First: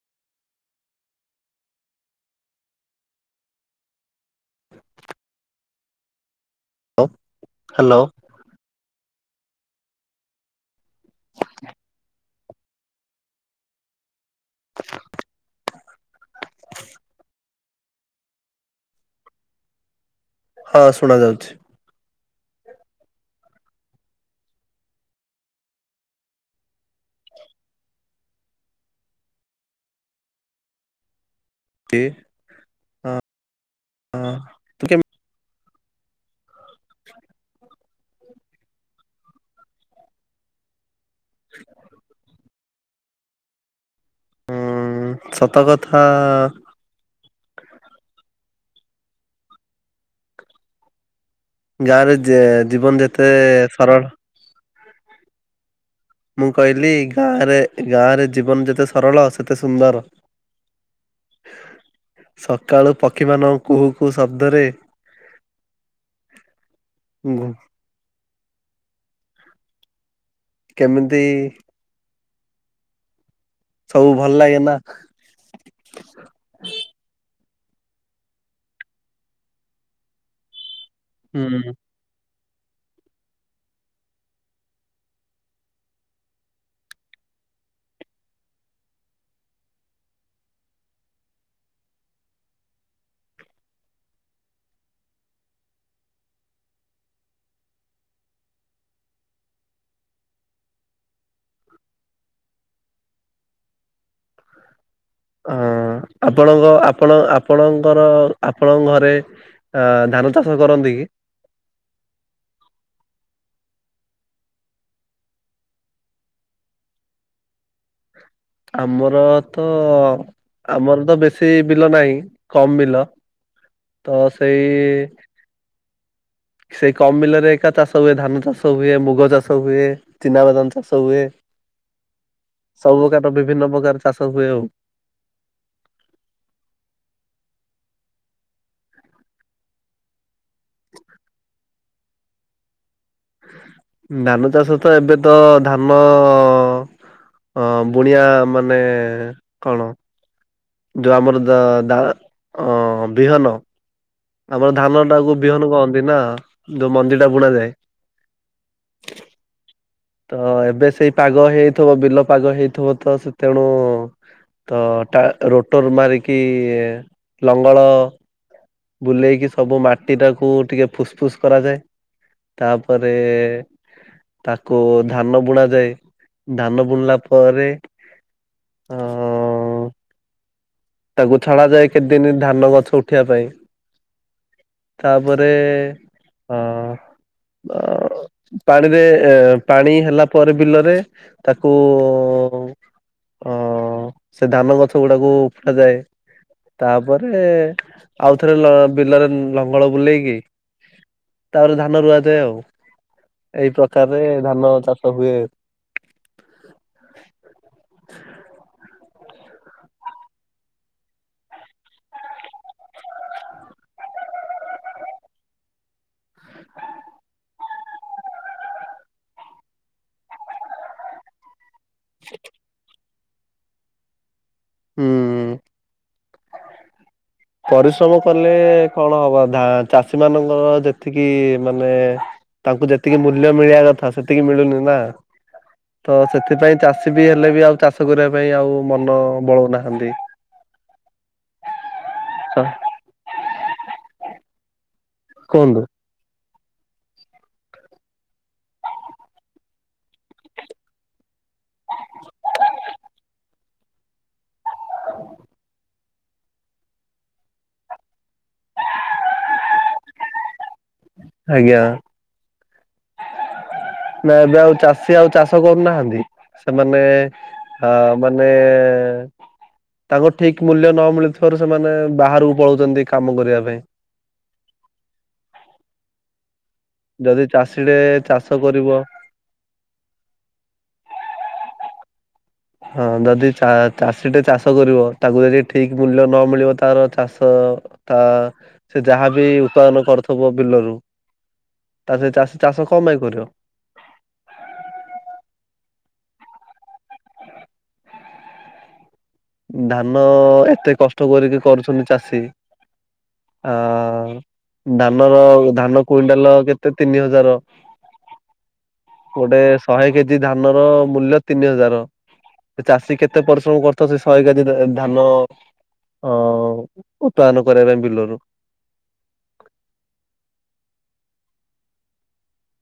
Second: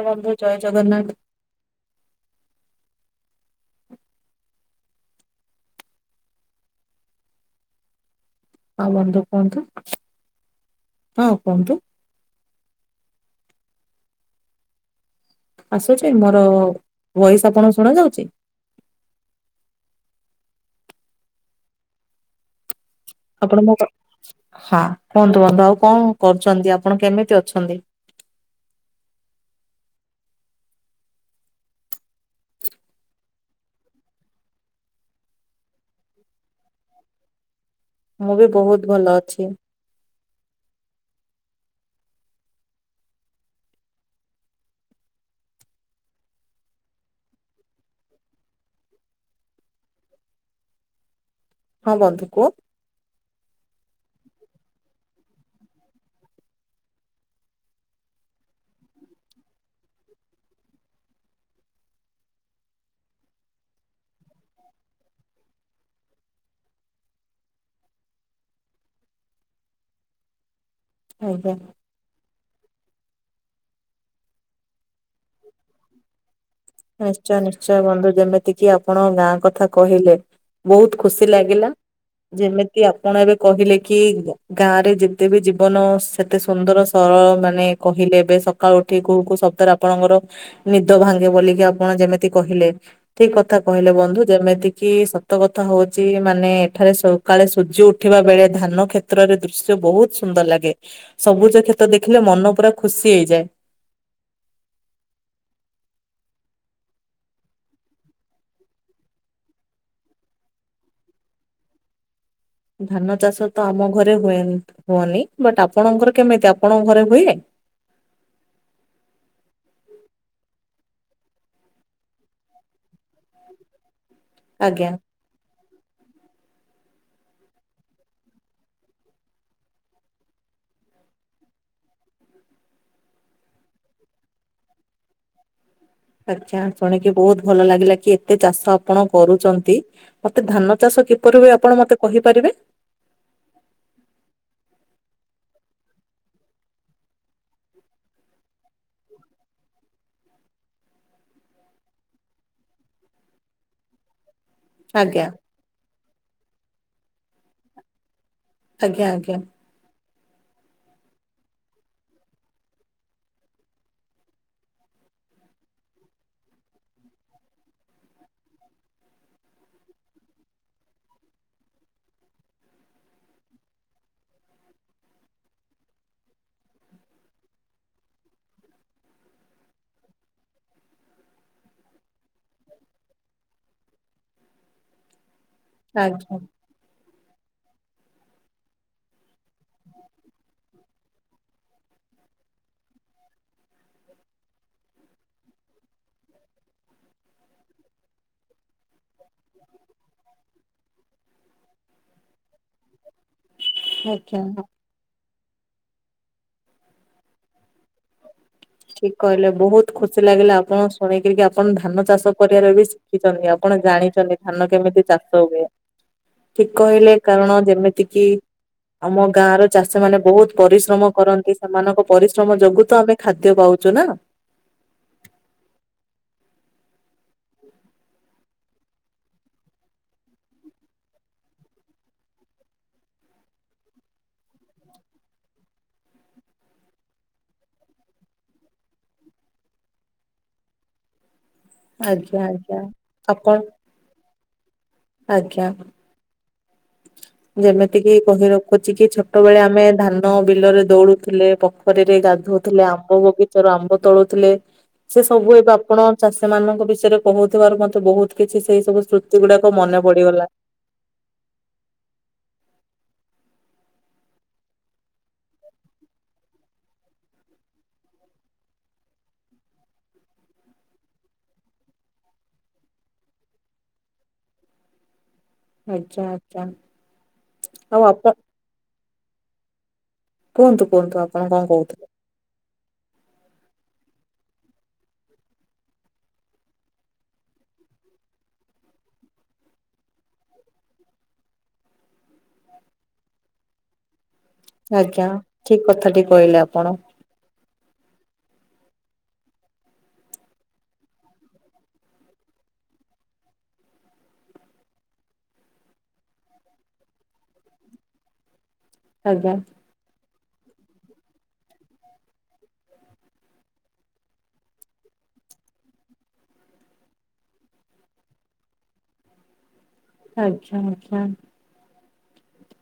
[unintelligible] ଜୟ ଜଗନ୍ନାଥ ହ ହ୍ୟାଲୋ ହଁ ବନ୍ଧୁ କୁହନ୍ତୁ ହଁ କୁହନ୍ତୁ। ଆସୁଛି ମୋର ଭଏସ ଆପଣ ଶୁଣା ଯାଉଛି? ହଁ ଶୁଣା ଯାଉଛି। ଆପଣ ମ ପା ହଁ କୁହନ୍ତୁ ବନ୍ଧୁ ଆଉ କଣ କରୁଛନ୍ତି ଆପଣ କେମିତି ଅଛନ୍ତି? [unintelligible] ହଁ ହଁ। ତୁ କେମି ମୁଁ ବି ବହୁତ ଭଲ ଅଛି। ସତକଥା। ହଁ ଗାଁରେ ବନ୍ଧୁ ଜେ କୁହ ଜୀବନ ଯେତେ ସରଳ ମୁଁ କହିଲି ଗାଁରେ ଗାଁରେ ଜୀବନ ଯେତେ ସରଳ ସେତେ ସୁନ୍ଦର। ସକାଳୁ ପକ୍ଷୀମାନଙ୍କ କୁହୁ କୁହୁ ଶବ୍ଦରେ ହୁଁ। କେମିତି ଆଜ୍ଞା ସବୁ ଭଲ ଲାଗେ ନା। ନିଶ୍ଚୟ ନିଶ୍ଚୟ ବନ୍ଧୁ ଯେମିତି କିି ଆପଣ ଗାଁ କଥା କହିଲେ ବହୁତ ଖୁସି ଲାଗିଲା ହୁଁ। ଯେମିତି ଆପଣ ଏବେ କହିଲେ କି ଗାଁ ରେ ଯେତେ ବି ଜୀବନ ସେତେ ସୁନ୍ଦର ସରଳ ମାନେ କହିଲେ ଏବେ ସକାଳୁ ଉଠି କୋଉ କୋଉ ସପ୍ତାହରେ। ଆପଣଙ୍କର ନିଦ ଭାଙ୍ଗେ ବୋଲି ଆପଣ ଯେମିତି କହିଲେ। ଠିକ କଥା କହିଲେ ବନ୍ଧୁ ଯେମିତି କିି ସତ କଥା ହଉଚି ମାନେ ଏଠାରେ ସବୁ ସକାଳେ ସୂର୍ଯ୍ୟ ଉଠିବା ବେଳେ ଧାନ କ୍ଷେତ୍ରରେ ଦୃଶ୍ୟ ବହୁତ ସୁନ୍ଦର ଲାଗେ। ସବୁଜ କ୍ଷେତ ଦେଖିଲେ ମନ ପୁରା ଖୁସି ହେଇଯାଏ। ହଁ ଆପଣଙ୍କ ଆପଣ ଆପଣଙ୍କର ଆପଣଙ୍କ ଘରେ। ହଁ ଧାନ ଚାଷ କରନ୍ତି କି। ଧାନ ଚାଷ ତ ଆମ ଘରେ ହୁଏ ହୁଏନି ବଟ୍ ଆପଣଙ୍କର କେମିତି ଆପଣଙ୍କ ଘରେ ହୁଏ? ଆମର ତ ଆମର ତ ବେଶୀ ବିଲ ନାହିଁ କମ୍ ବିଲ। ତ ଆଜ୍ଞା ସେଇ। ସେଇ କମ୍ ବିଲରେ ଏକା ଚାଷ ହୁଏ ଧାନ ଚାଷ ହୁଏ ମୁଗ ଚାଷ ହୁଏ। ଚିନା ବଦାନ ଚାଷ ହୁଏ ସବୁ ପ୍ରକାର ବିଭିନ୍ନ ପ୍ରକାର ଚାଷ ହୁଏ ଆଉ। ଆଚ୍ଛା ଶୁଣିକି ବହୁତ ଭଲ ଲାଗିଲା କି ଏତେ ଚାଷ ଆପଣ କରୁଚନ୍ତି। ମୋତେ ଧାନ ଚାଷ କିପରି ହୁଏ ଆପଣ ମତେ କହିପାରିବେ? ଧାନ ଚାଷ ତ ଏବେ ତ ଧାନ। ହଁ ବୁଣିଆ ମାନେ କଣ। ଯୋଉ ଆମର ଦା ବିହନ। ଆମର ଆଜ୍ଞା ଧାନଟାକୁ ବିହନ କଅନ୍ତି ନା ଯୋଉ ମଞ୍ଜିଟା ବୁଣା ଯାଏ। ଆଜ୍ଞା ଆଜ୍ଞା। ତ ଏବେ ସେଇ ପାଗ ହେଇଥିବ ବିଲ ପାଗ ହେଇଥିବ ତ ସେ ତେଣୁ। ତ ଟା ରୋଟର ମାରିକି ଲଙ୍ଗଳ। ବୁଲେଇକି ସବୁ ମାଟିଟାକୁ ଟିକେ ଫୁସଫୁସ୍ କରାଯାଏ। ତାପରେ। ତାକୁ ଧାନ ବୁଣାଯାଏ ଧାନ ବୁଣିଲା ପରେ। ଅଁ। ତାକୁ ଛଡାଯାଏ କେତେଦିନ ଧାନ ଗଛ ଉଠିବା ପାଇଁ। ତାପରେ। ଆଜ୍ଞା ହଁ। ପାଣିରେ ପାଣି ହେଲା ପରେ ବିଲରେ। ତାକୁ ଅଁ ସେ ଧାନ ଗଛ ଗୁଡାକୁ। ରଖା ଯାଏ ତାପରେ ଆଉ ଥରେ ବିଲରେ। ଲଙ୍ଗଳ ବୁଲେଇକି। ତାପରେ ଧାନ ରୁଆଯାଏ ଆଉ ଏଇ ପ୍ରକାରରେ ଆଜ୍ଞା ଧାନ ଚାଷ ହୁଏ। ଠିକ୍ କହିଲେ ବହୁତ ଖୁସି ଲାଗିଲା ଆପଣ ଶୁଣିକି ଆପଣ ଧାନ ଚାଷ କରିବାରେ ବି ଦେଖିଚନ୍ତି ଆପଣ ଜାଣିଚନ୍ତି ଧାନ କେମିତି ଚାଷ ହୁଏ। ଠିକ କହିଲେ କାରଣ ଯେମିତି କିି ଆମ ଗାଁର ଚାଷୀ ମାନେ ବହୁତ ପରିଶ୍ରମ କରନ୍ତି। ସେମାନଙ୍କ ପରିଶ୍ରମ ଯୋଗୁ ତ ଆମେ ଖାଦ୍ୟ ପାଉଛୁ ନା। ହୁଁ। ପରିଶ୍ରମ କଲେ କଣ ହବ ଧା ଚାଷୀ ମାନଙ୍କର ଯେତିକି ମାନେ। ତାଙ୍କୁ ଯେତିକି ମୂଲ୍ୟ ମିଳିବା କଥା ସେତିକି ମିଳୁନି ନା। ତ ସେଥିପାଇଁ ଚାଷୀ ବି ହେଲେ ବି ଆଉ ଚାଷ କରିବା ପାଇଁ ଆଉ ମନ ବଳଉନାହାଁନ୍ତି। ଆଜ୍ଞା ହଁ ଆଜ୍ଞା ଆପଣ ଆଜ୍ଞା। କୁହନ୍ତୁ ଯେମିତିକି କହିର ଖଜିକି ଛୋଟବେଳେ ଆମେ ଧାନ ବିଲରେ ଦୌଡୁଥିଲେ। ପାଖରିରେ ଗାଧୋଉଥିଲେ ଆମ୍ବ ବଗିଚାରୁ ଆମ୍ବ ତୋଳୁଥିଲେ। ସେ ସବୁ ଏବେ ଆପଣ ଚାଷୀ ମାନଙ୍କ ବିଷୟରେ କହୁଥିବାରୁ ମତେ ବହୁତ କିଛି ସେଇ ସବୁ ସେଗୁଡାକ ମନେ ପଡିଗଲା। ଆଜ୍ଞା। ନା ଏବେ ଆଉ ଚାଷୀ ଆଉ ଚାଷ କରୁନାହାନ୍ତି ସେମାନେ। ହଁ ମାନେ। ତାଙ୍କ ଠିକ ମୂଲ୍ୟ ନ ମିଳୁଥିବାରୁ ସେମାନେ ବାହାରକୁ ପଳାଉଛନ୍ତି କାମ କରିବା ପାଇଁ। ଆଚ୍ଛା ଆଚ୍ଛା। ଯଦି ଚାଷୀଟେ ଚାଷ କରିବ। କୁହନ୍ତୁ କୁହନ୍ତୁ ଆପଣ କଣ କହୁଥିଲେ? ହଁ ଯଦି ଚା ଚାଷୀଟେ ଚାଷ କରିବ, ତାକୁ ଯଦି ଠିକ ମୂଲ୍ୟ ନ ମିଳିବ ତାର ଚାଷ ତା ସେ ଯାହାବ ଉତ୍ପାଦନ କରୁଥିବ ବିଲରୁ ତା ସେ ଚାଷୀ ଚାଷ କଣ ପାଇଁ କରିବ। ଆଜ୍ଞା ଠିକ କଥାଟିି କହିଲେ ଆପଣ। ଧାନ ଏତେ କଷ୍ଟ କରିକି କରୁଛନ୍ତି ଚାଷୀ। ଆ ଧାନର ଧାନ କୁଇଣ୍ଟାଲ କେତେ ତିନି ହଜାର। [unintelligible] ଆଜ୍ଞା। ଗୋଟେ ଶହେ କେଜି ଧାନର ମୂଲ୍ୟ ତିନି ହଜାର ଚାଷୀ କେତେ ପରିଶ୍ରମ କର ତ ସେ ଶହେ କାଜି ଧାନ ଅ ଉତ୍ପାଦନ କରିବା ପାଇଁ ବିଲରୁ। ଆଚ୍ଛା ଆଚ୍ଛା।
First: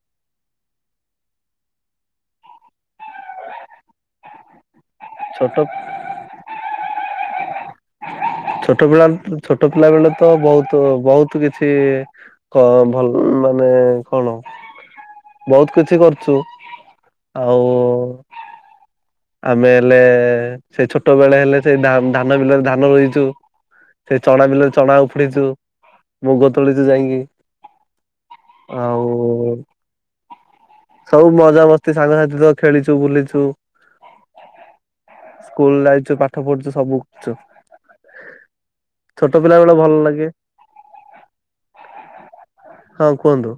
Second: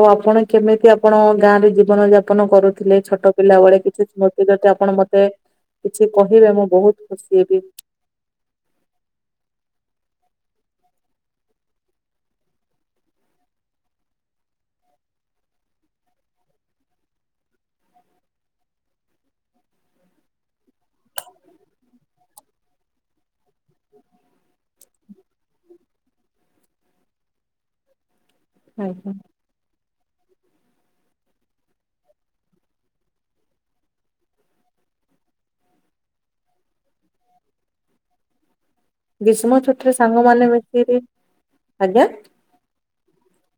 ଆଉ ଆପଣ କେମିତି ଆପଣ ଗାଁ ରେ ଜୀବନ ଯାପନ କରୁଥିଲେ ଛୋଟ ପିଲାବେଳେ କିଛି ସମୟ ଯଦି ଆପଣ ମତେ ଛୋଟ କିଛି କହିବେ ମୁଁ ବହୁତ ଖୁସି ହେବି। ଛୋଟ ବେଳେ ଆମେ ଛୋଟ ପିଲା ଛୋଟ ପିଲା ବେଳେ ତ ବହୁତ ବହୁତ କିଛି କ ଭଲ ମାନେ କଣ। ବହୁତ କିଛି କରିଛୁ ଆଉ ଆମେ ହେଲେ ସେଇ ଛୋଟ ବେଳେ ହେଲେ ସେଇ ଧାନ ବିଲରେ ଧାନ ରୋଇଛୁ। ସେ ଚଣା ବିଲରେ ଚଣା ଉପୁଡେଇଛୁ, ମୁଗ ତୋଳିଛୁ ଯାଇକି। ଆଜ୍ଞା। ଆଉ ସବୁ ମଜାମସ୍ତି ସାଙ୍ଗସାଥି ସହ ଖେଳିଛୁ ବୁଲିଛୁ। ସ୍କୁଲ ଯାଇଛୁ ପାଠ ପଢୁଛୁ ସବୁ କରିଛୁ। ଗ୍ରୀଷ୍ମ ଛୁଟିରେ ସାଙ୍ଗ ମାନ ମିଶିକି ଆଜ୍ଞା। ହଁ କୁହନ୍ତୁ।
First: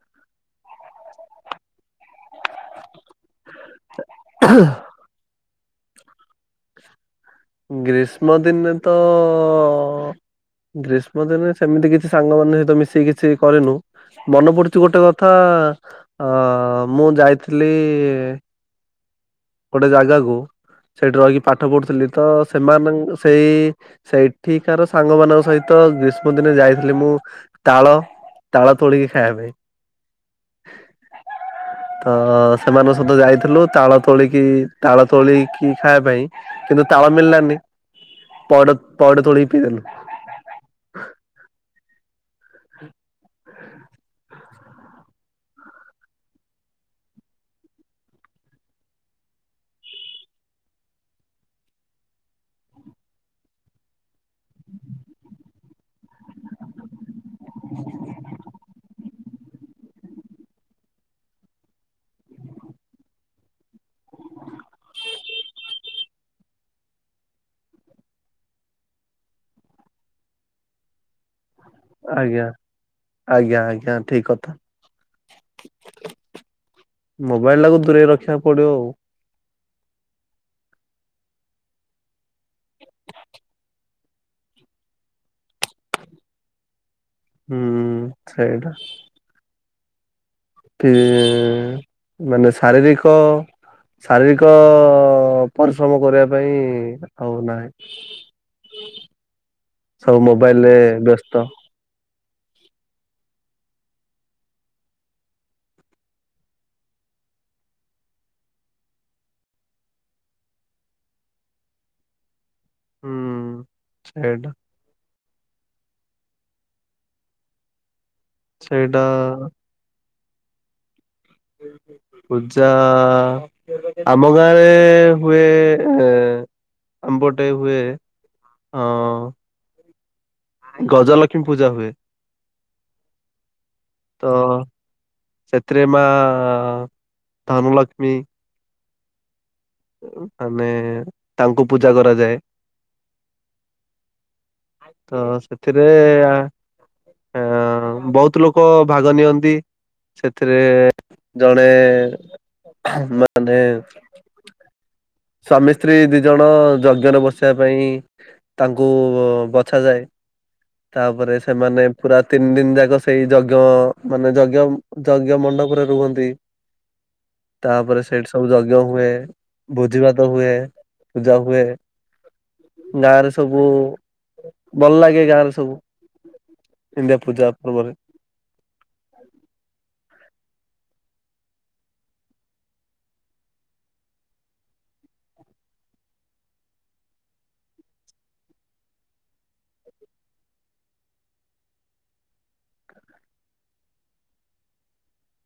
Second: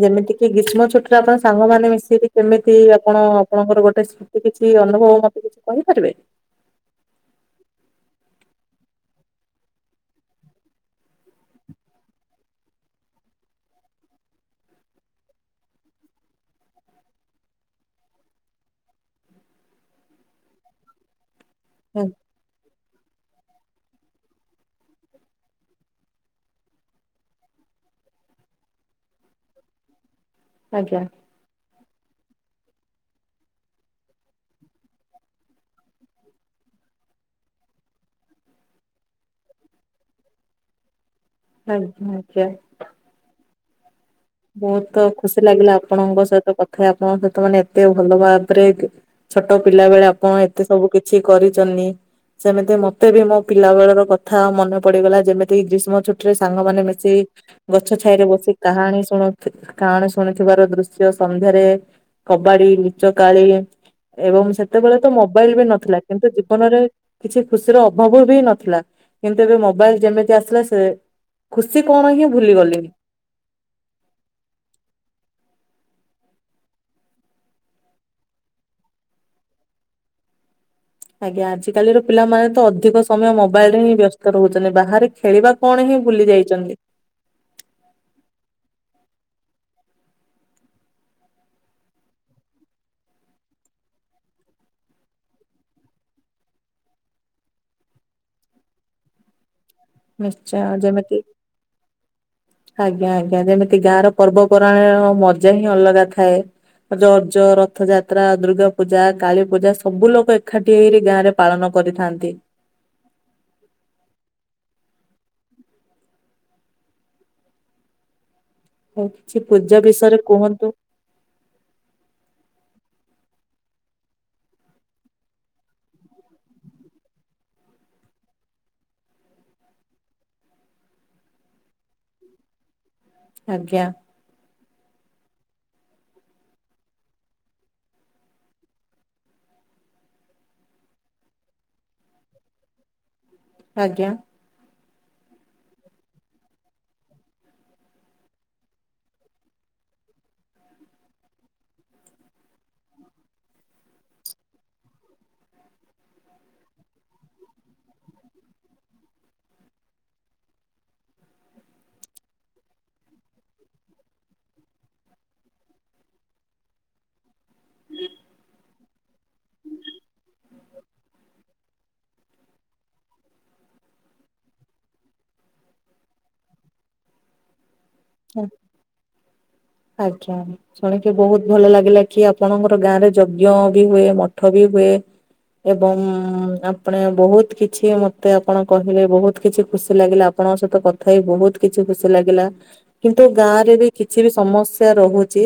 ଯେମିତି କିି ଗ୍ରୀଷ୍ମ ଛୁଟରେ ଆପଣ ସାଙ୍ଗମାନେ ମିଶିକି କେମିତି ଆପଣ ଆପଣଙ୍କର ଗୋଟେ ସ୍ମୃତି କିଛି ଅନୁଭବ ମତେ କିଛି କହିପାରିବେ? ଗ୍ରୀଷ୍ମ ଦିନରେ ତ ଗ୍ରୀଷ୍ମ ଦିନରେ ସେମିତି କିଛି ସାଙ୍ଗ ମାନଙ୍କ ସହିତ ମିଶିକି କିଛି କରିନୁ। ମନେ ପଡୁଛି ଗୋଟେ କଥା ଅ ମୁଁ ଯାଇଥିଲି ଗୋଟେ ଜାଗାକୁ। ସେଠି ରହିକି ପାଠ ପଢୁଥିଲି ତ ସେମାନ ସେଇ ସେଇଠିକାର ସାଙ୍ଗ ମାନଙ୍କ ସହିତ ଗ୍ରୀଷ୍ମ ଦିନେ ଯାଇଥିଲି ମୁଁ ତାଳ ତାଳ ତୋଳିକି ଖାଇବା ପାଇଁ। ଆଜ୍ଞା। ତ ସେମାନଙ୍କ ସହିତ ଯାଇଥିଲୁ ତାଳ ତୋଳିକି ତାଳ ତୋଳିକି ଖାଇବା ପାଇଁ। କିନ୍ତୁ ତାଳ ମିଳିଲାନି ପଇଡ଼ ପାଇଡ଼ ତୋଲିକି ପିଇଦେଲୁ। ଆଜ୍ଞା ଆଜ୍ଞା। ବହୁତ ଖୁସି ଲାଗିଲା ଆପଣଙ୍କ ସହିତ କଥା ଆପଣଙ୍କ ସହିତ ମାନେ ଏତେ ଭଲ ଭାବରେ ଛୋଟ ପିଲା ବେଳେ ଆପଣ ଏତେ ସବୁ କିଛି କରିଛନ୍ତି। ସେମିତି ମତେ ବି ମୋ ପିଲା ବେଳର କଥା ମନେ ପଡିଗଲା ଯେମିତି ଗ୍ରୀଷ୍ମ ଛୁ ଟିରେ ସାଙ୍ଗ ମାନେ ମିଶି ଗଛ ଛାଇରେ ବସି କାହାଣୀ ଶୁଣ କାହାଣ ଶୁଣୁଥିବାର ଦୃଶ୍ୟ ସନ୍ଧ୍ୟାରେ କବାଡି, ଲୁଚକାଳି, ଏବଂ ସେତେବେଳେ ତ ମୋବାଇଲ ବି ନଥିଲା କିନ୍ତୁ ଜୀବନରେ କିଛି ଖୁସିର ଅଭାବ ବି ନଥିଲା କିନ୍ତୁ ଏବେ ମୋବାଇଲ ଯେମିତି ଆସିଲା ସେ ଖୁସି କଣ ହିଁ ଆଜ୍ଞା। ଭୁଲିଗଲିଣି। ଆଜ୍ଞା ଆଜ୍ଞା ଠିକ୍ କଥା। ମୋବାଇଲଟାକୁ ଦୂରେଇ ରଖିବାକୁ ପଡିବ ଆଉ। ଆଜ୍ଞା ଆଜିକାଲିର ପିଲାମାନେ ତ ଅଧିକ ସମୟ ମୋବାଇଲରେ ହିଁ ବ୍ୟସ୍ତ ରହୁଛନ୍ତି ବାହାରେ ଖେଳିବା କଣ ହିଁ ଭୁଲି ଯାଇଛନ୍ତି। ହୁଁ ସେଇଟା। କି ମାନେ ଶାରୀରିକ ଶାରୀରିକ ପରିଶ୍ରମ କରିବା ପାଇଁ ଆଉ ନାହିଁ। ସବୁ ନିଶ୍ଚୟ ମୋବାଇଲରେ ଯେମିତି ବ୍ୟସ୍ତ ଆଜ୍ଞା ଆଜ୍ଞା ଯେମିତି ଗାଁର ପର୍ବପର୍ବାଣୀର ମଜା ହିଁ ଅଲଗା ଥାଏ। ରଜ, ରଥଯାତ୍ରା, ଦୁର୍ଗାପୂଜା, କାଳୀପୂଜା, ସବୁ ଲୋକ ଏକାଠି ହେଇରି ଗାଁରେ ପାଳନ କରିଥାନ୍ତି। ହୁଁ ସେଇଟା। ସେଇଟା ହଉ କିଛି ପୂଜା ବିଷୟରେ କୁହନ୍ତୁ? ପୂଜା ଆମ ଗାଁରେ ହୁଏ, ଆମ ପଟେ ହୁଏ। ହଁ ଗଜଲକ୍ଷ୍ମୀ ପୂଜା ହୁଏ। ଆଜ୍ଞା। ତ ସେଥିରେ ମାଆ ଧନ ଲକ୍ଷ୍ମୀ ମାନେ ତାଙ୍କୁ ପୂଜା କରାଯାଏ। ଆଜ୍ଞା। ତ ସେଥିରେ ଆ ବହୁତ ଲୋକ ଭାଗ ନିଅନ୍ତି। ସେଥିରେ ଜଣେ ମାନେ ସ୍ୱାମୀ ସ୍ତ୍ରୀ ଦି ଜଣ ଯଜ୍ଞରେ ବସିବା ପାଇଁ ତାଙ୍କୁ ବଛାଯାଏ। ତାପରେ ସେମାନେ ପୁରା ତିନି ଦିନି ଯାକ ସେଇ ଯଜ୍ଞ ମାନେ ଯଜ୍ଞ ଯଜ୍ଞ ମଣ୍ଡପରେ ରୁହନ୍ତି, ତାପରେ ସେଇଠି ସବୁ ଯଜ୍ଞ ହୁଏ। ଭୋଜି ଭାତ ହୁଏ, ପୂଜା ହୁଏ। ଗାଁରେ ସବୁ ଭଲ ଲାଗେ ଗାଁରେ ସବୁ। ଏମ୍ ତିଆ ପୂଜା ପର୍ବରେ। [inaudible] ଆଜ୍ଞା। ଶୁଣିକି ବହୁତ ଭଲ ଲାଗିଲା କି ଆପଣଙ୍କର ଗାଁରେ ଯଜ୍ଞ ବି ହୁଏ, ମଠ ବି ହୁଏ। ଏବଂ ଉଁ ଆପଣେ ବହୁତ କିଛି ମତେ ଆପଣ କହିଲେ ବହୁତ କିଛି ଖୁସି ଲାଗିଲା ଆ ଆପଣଙ୍କ ସହିତ କଥା ହେଇ ବହୁତ କିଛି ଖୁସି ଲାଗିଲା। କିନ୍ତୁ ଗାଁରେ ବି କିଛି ବି ସମସ୍ୟା ରହୁଛି।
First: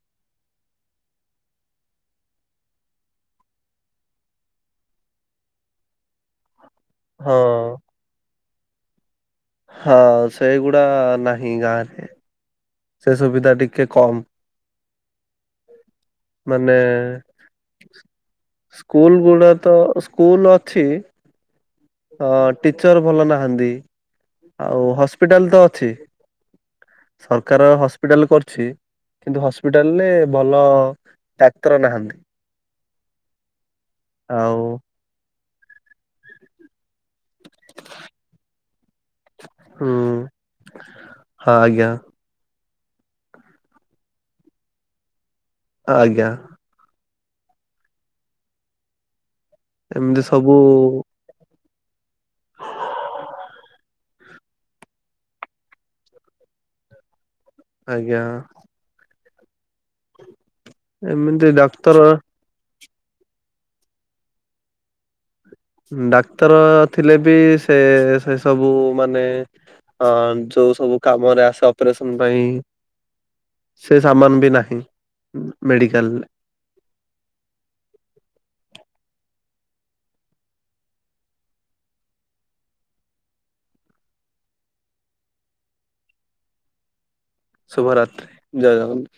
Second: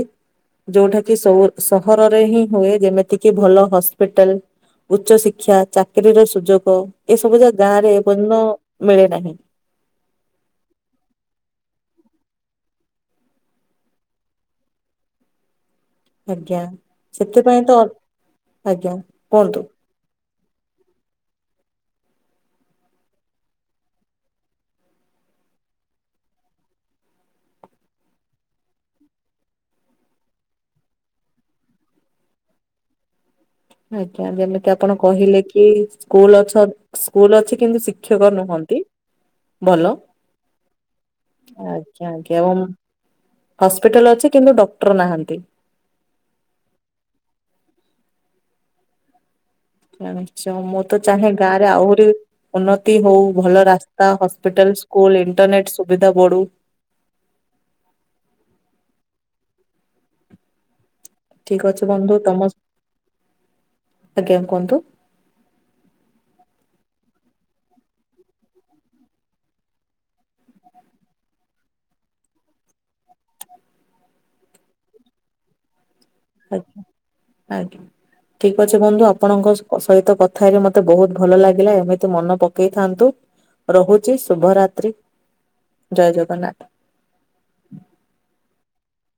ଯୋଉଠାକି ସହୁର୍ ସହରରେ ହିଁ ହୁଏ ଯେମିତିକିି ଭଲ ହସ୍ପିଟାଲ୍ ଉଚ୍ଚଶିକ୍ଷା, ଚାକିରିୀର ସୁଯୋଗ ହଁ। ଏସବୁ ଯା ଗାଁରେ ଏପର୍ଯ୍ୟନ୍ତ ମିଳି ନାହିଁ। ହଁ ସେଇଗୁଡ଼ା ନାହିଁ ଗାଁରେ। ସେ ସୁବିଧା ଟିକେ କମ୍। [inaudible] ଆଜ୍ଞା ମାନେ ସେଥିପାଇଁ ତ, ଆଜ୍ଞା କୁହନ୍ତୁ। ସ୍କୁଲ୍ ଅଛି। ହଁ ଟିଚର ଭଲ ନାହାନ୍ତି, ଆଉ ହସ୍ପିଟାଲ୍ ତ ଅଛି। ସରକାର ହସ୍ପିଟାଲ୍ କରୁଛି। କିନ୍ତୁ ହସ୍ପିଟାଲରେ ଭଲ ଡାକ୍ତର ନାହାନ୍ତି। ଆଜ୍ଞା ଆଉ ଯେମିତି ଆପଣ କହିଲେ କି ସ୍କୁଲ ଅଛ ସ୍କୁଲ ଅଛି କିନ୍ତୁ ଶିକ୍ଷକ ନୁହନ୍ତି ହୁଁ ଭଲ। ଆଜ୍ଞା ଆଜ୍ଞା ଏବଂ ହସ୍ପିଟାଲ ଅଛି କିନ୍ତୁ ଡକ୍ଟର ନାହାନ୍ତି। ଆଜ୍ଞା। ଏମିତି ସବୁ ମୁଁ ତ ଚାହେଁ ଗାଁ ରେ ଆହୁରି ଉନ୍ନତି ହଉ ଭଲ ରାସ୍ତା ହସ୍ପିଟାଲ ସ୍କୁଲ ଇଣ୍ଟରନେଟ ସୁବିଧା ବଢୁ। ଆଜ୍ଞା। ଏମିତି ଠିକ ଅଛି ଡାକ୍ତର ବନ୍ଧୁ ତମ ଆଜ୍ଞା କୁହନ୍ତୁ? ଡାକ୍ତର ଥିଲେ ବି ସେ ସେ ସବୁ ମାନେ ହଁ ଯୋଉ ସବୁ କାମରେ ଆସେ ଅପରେସନ ପାଇଁ ସେ ସାମାନ ବି ନାହିଁ ମେଡ଼ିକାଲରେ। ଆଛା ଆଜ୍ଞା। ଠିକ ଅଛ ବନ୍ଧୁ ଆପଣଙ୍କ ସହିତ କଥା ହେଲେ ମତେ ବହୁତ ଭଲ ଲାଗିଲା ଏମିତି ମନ ପକେଇଥାନ୍ତୁ। ରହୁଛି ଶୁଭରାତ୍ରି ଜୟ ଜଗନ୍ନାଥ। ଶୁଭ ରାତ୍ରି ଜୟ ଜଗନ